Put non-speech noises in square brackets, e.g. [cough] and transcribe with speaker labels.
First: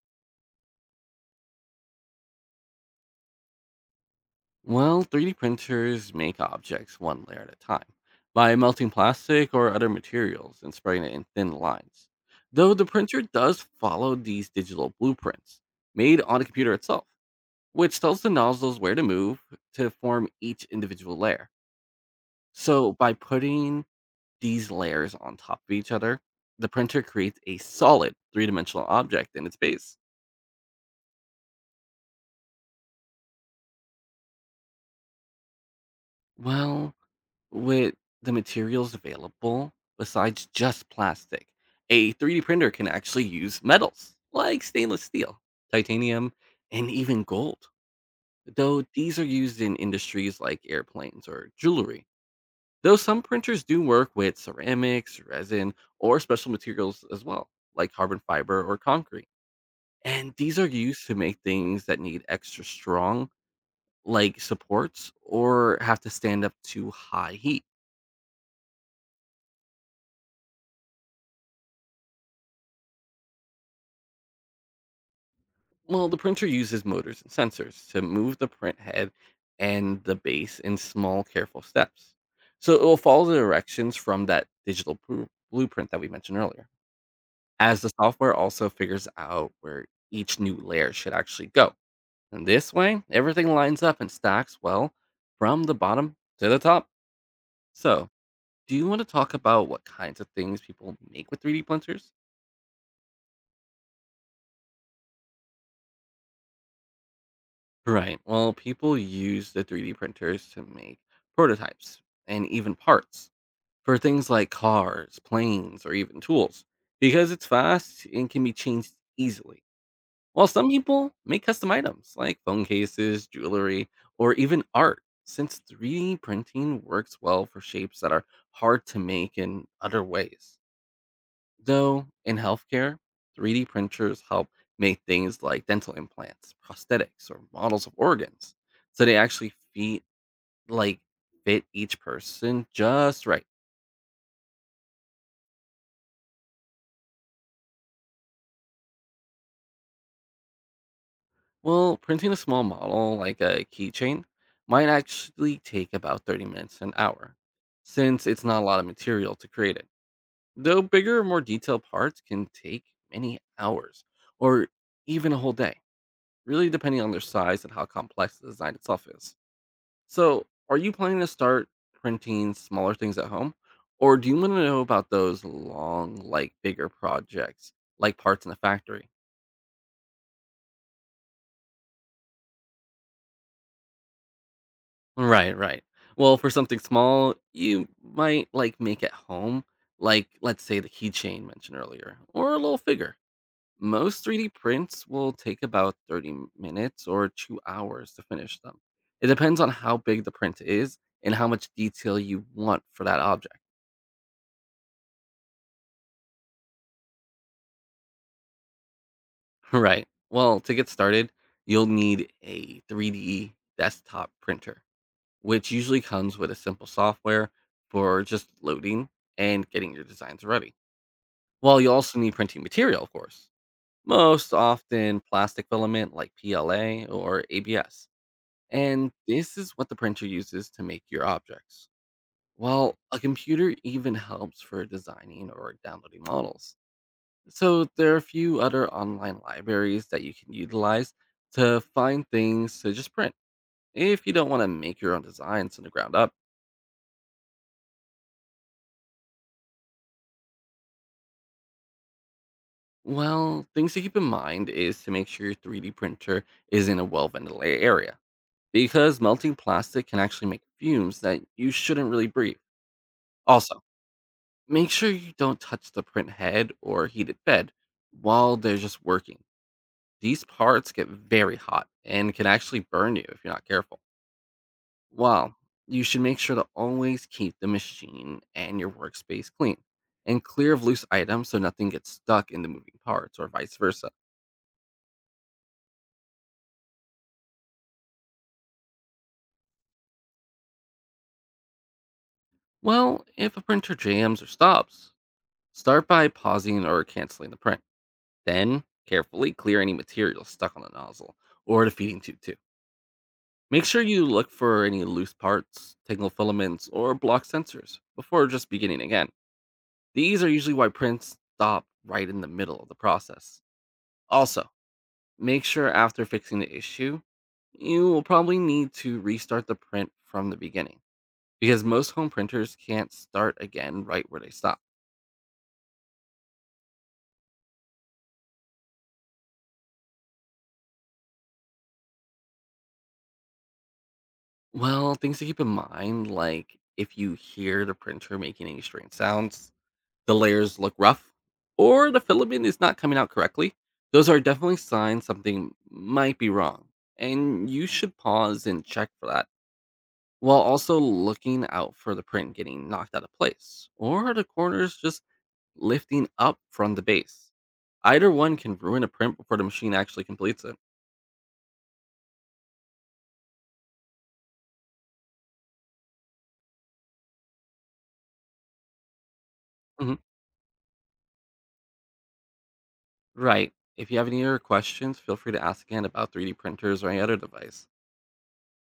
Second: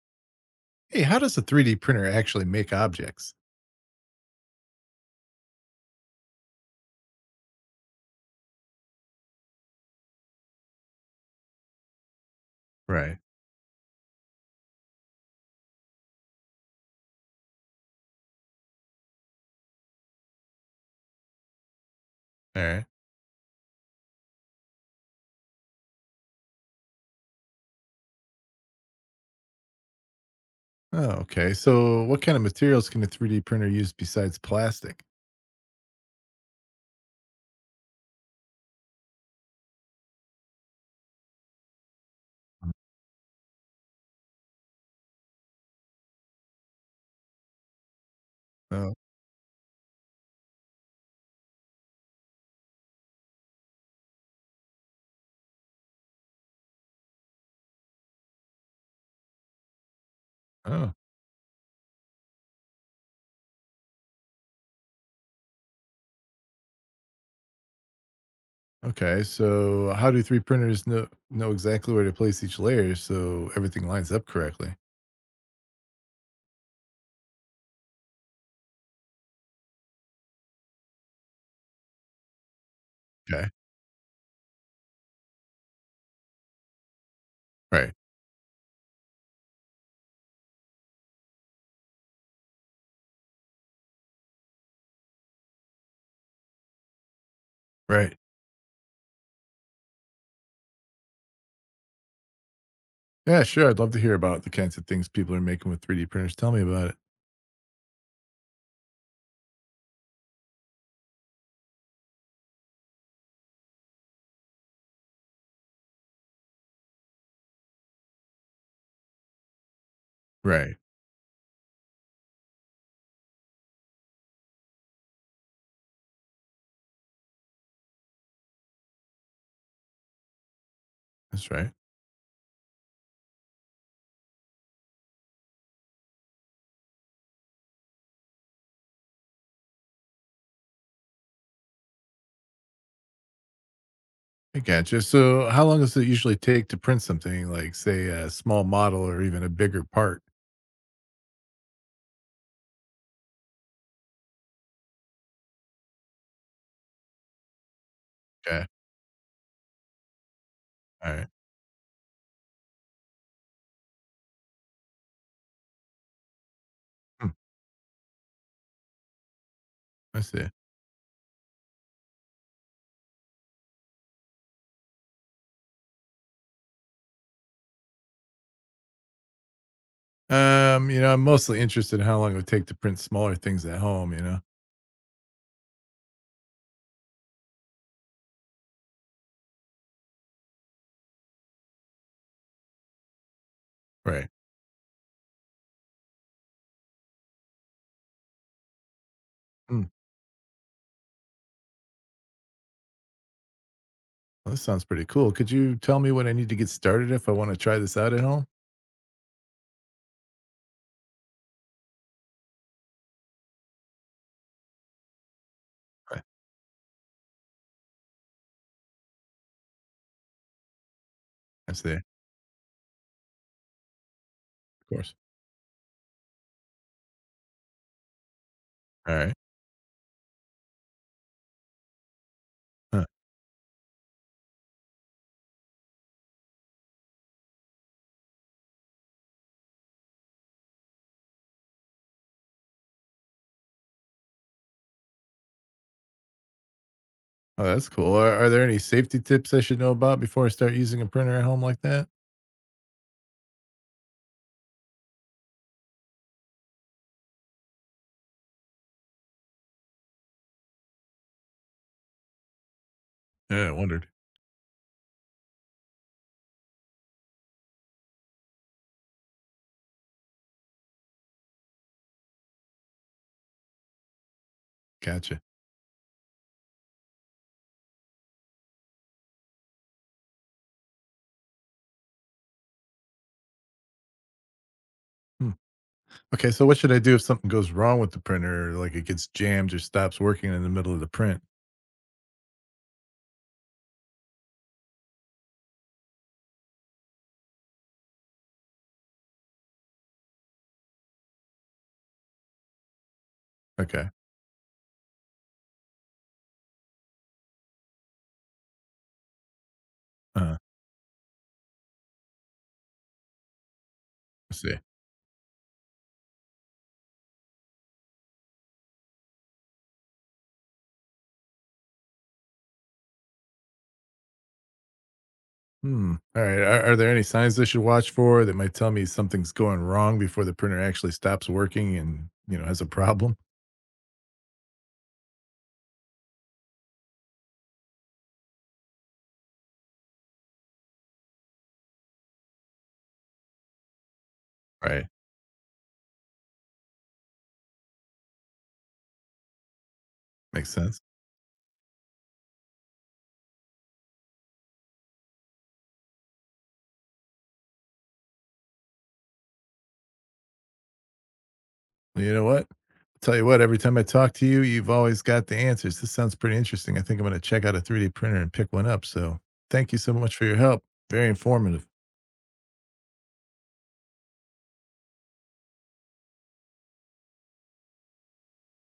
Speaker 1: Hey, how does a 3D printer actually make objects?
Speaker 2: 3D printers make objects one layer at a time by melting plastic or other materials and spreading it in thin lines. Though the
Speaker 1: Right.
Speaker 2: printer does follow these digital blueprints made on the computer itself, which tells the nozzles where to move to form each individual layer.
Speaker 1: All right.
Speaker 2: So, by putting these layers on top of each other, the printer creates a solid three dimensional object in its base.
Speaker 1: Oh, okay. So, what kind of materials can a 3D printer use besides plastic?
Speaker 2: Well, With the materials available, besides just plastic, a 3D printer can actually use metals like stainless steel, titanium, and even gold, though
Speaker 1: Oh,
Speaker 2: these are used in industries like airplanes or jewelry. Though some printers do work with ceramics, resin, or special materials as well, like carbon fiber or concrete. And these are
Speaker 1: oh,
Speaker 2: used to make things that need extra strong, like supports, or have to stand up to high heat.
Speaker 1: okay. So, how do 3D printers know exactly where to place each layer so everything lines up correctly?
Speaker 2: Well, the printer uses motors and sensors to move the print head and the base in small, careful steps. So it will follow the
Speaker 1: Okay.
Speaker 2: directions from that blueprint that we mentioned earlier, as the
Speaker 1: Right.
Speaker 2: software also figures out where each new layer should actually go. And this way, everything lines up and stacks well from the bottom to the top. So,
Speaker 1: Right.
Speaker 2: do you want to talk about what kinds of things people make with 3D printers?
Speaker 1: Yeah, sure. I'd love to hear about the kinds of things people are making with 3D printers. Tell me about it.
Speaker 2: Right. Well, people use the 3D printers to make prototypes and even parts for things like cars, planes, or even tools because it's fast and can be changed easily. While some
Speaker 1: Right.
Speaker 2: people make custom items like phone cases, jewelry, or even art, since 3D printing works well for shapes that are hard to make in other ways.
Speaker 1: That's right.
Speaker 2: Though in healthcare, 3D printers help make things like dental implants, prosthetics, or models of organs. So they actually fit like fit each person just right.
Speaker 1: I gotcha. So, how long does it usually take to print something like, say, a small model or even a bigger part?
Speaker 2: Well, printing a small model like a keychain might actually take about 30 minutes to an hour, since it's not
Speaker 1: Okay.
Speaker 2: a lot of material to create it. Though
Speaker 1: All
Speaker 2: bigger,
Speaker 1: right.
Speaker 2: more detailed parts can take many hours or even a whole day, really depending on their size and how complex the design itself is.
Speaker 1: I
Speaker 2: So,
Speaker 1: see.
Speaker 2: are you planning to start printing smaller things at home? Or do you want to know about those long, like bigger projects, like parts in a factory?
Speaker 1: You know, I'm mostly interested in how long it would take to print smaller things at home?
Speaker 2: Right, right. Well, for something small, you might like make at home, like let's say the keychain mentioned earlier, or a little figure. Most
Speaker 1: Right.
Speaker 2: 3D prints will take about 30 minutes or 2 hours to finish them. It depends on
Speaker 1: Hmm.
Speaker 2: how big the print is and how much detail you want for that object.
Speaker 1: Well, this sounds pretty cool. Could you tell me what I need to get started if I want to try this out at home?
Speaker 2: [laughs] Right. Well, to get started, you'll need a 3D desktop printer, which usually
Speaker 1: Okay.
Speaker 2: comes with a simple software for just loading and getting your designs ready.
Speaker 1: I
Speaker 2: Well, you
Speaker 1: see. Of
Speaker 2: also need printing material, of course, most
Speaker 1: course.
Speaker 2: often plastic filament like PLA or ABS. And
Speaker 1: All right.
Speaker 2: this is what the printer uses to make your objects. Well,
Speaker 1: Huh.
Speaker 2: a computer even helps for designing or downloading models. So there are a few other online libraries that you can utilize to find things to just print if you don't want to make your own designs from the ground up.
Speaker 1: Oh, that's cool. Are there any safety tips I should know about before I start using a printer at home like that?
Speaker 2: Well, things to keep in mind is to make sure your 3D printer is in a well ventilated area because melting plastic can actually make fumes that you shouldn't really breathe.
Speaker 1: Yeah, I
Speaker 2: Also,
Speaker 1: wondered.
Speaker 2: make sure you don't touch the print head or heated bed while they're just working. These parts get very hot and can actually burn you if you're not careful.
Speaker 1: Gotcha.
Speaker 2: Well, you should make sure to always keep the machine and your workspace clean and clear of loose items so nothing gets stuck in the moving parts or vice versa.
Speaker 1: Hmm. Okay, so what should I do if something goes wrong with the printer, like it gets jammed or stops working in the middle of the print?
Speaker 2: Well, if a printer jams or stops, start by pausing or canceling the print. Then carefully clear any material stuck on the nozzle or the feeding tube too. Make sure
Speaker 1: Okay.
Speaker 2: you look for any loose parts, tangled filaments, or blocked sensors before just beginning again. These are
Speaker 1: Uh,
Speaker 2: usually why prints stop right in the middle of the process.
Speaker 1: I
Speaker 2: Also,
Speaker 1: see.
Speaker 2: make sure after fixing the issue, you will probably need to restart the print from the beginning because most home printers can't start again right where they stop.
Speaker 1: Hmm. All right. Are there any signs I should watch for that might tell me something's going wrong before the printer actually stops working and, you know, has a problem?
Speaker 2: Well, things to keep in mind like if you hear the printer making any strange sounds, the layers look rough, or the filament is not coming out correctly, those are definitely
Speaker 1: Right.
Speaker 2: signs something might be wrong. And you should pause and check for that while
Speaker 1: Makes
Speaker 2: also
Speaker 1: sense.
Speaker 2: looking out for the print getting knocked out of place or the corners just lifting up from the base. Either one can ruin a print before the machine actually completes it.
Speaker 1: Well, you know what? Tell you what, every time I talk to you, you've always got the answers. This sounds pretty interesting. I think I'm going to check out a 3D printer and pick one up. So thank you so
Speaker 2: Mhm.
Speaker 1: much for your help. Very informative.
Speaker 2: Right. If you have any other questions, feel free to ask again about 3D printers or any other device.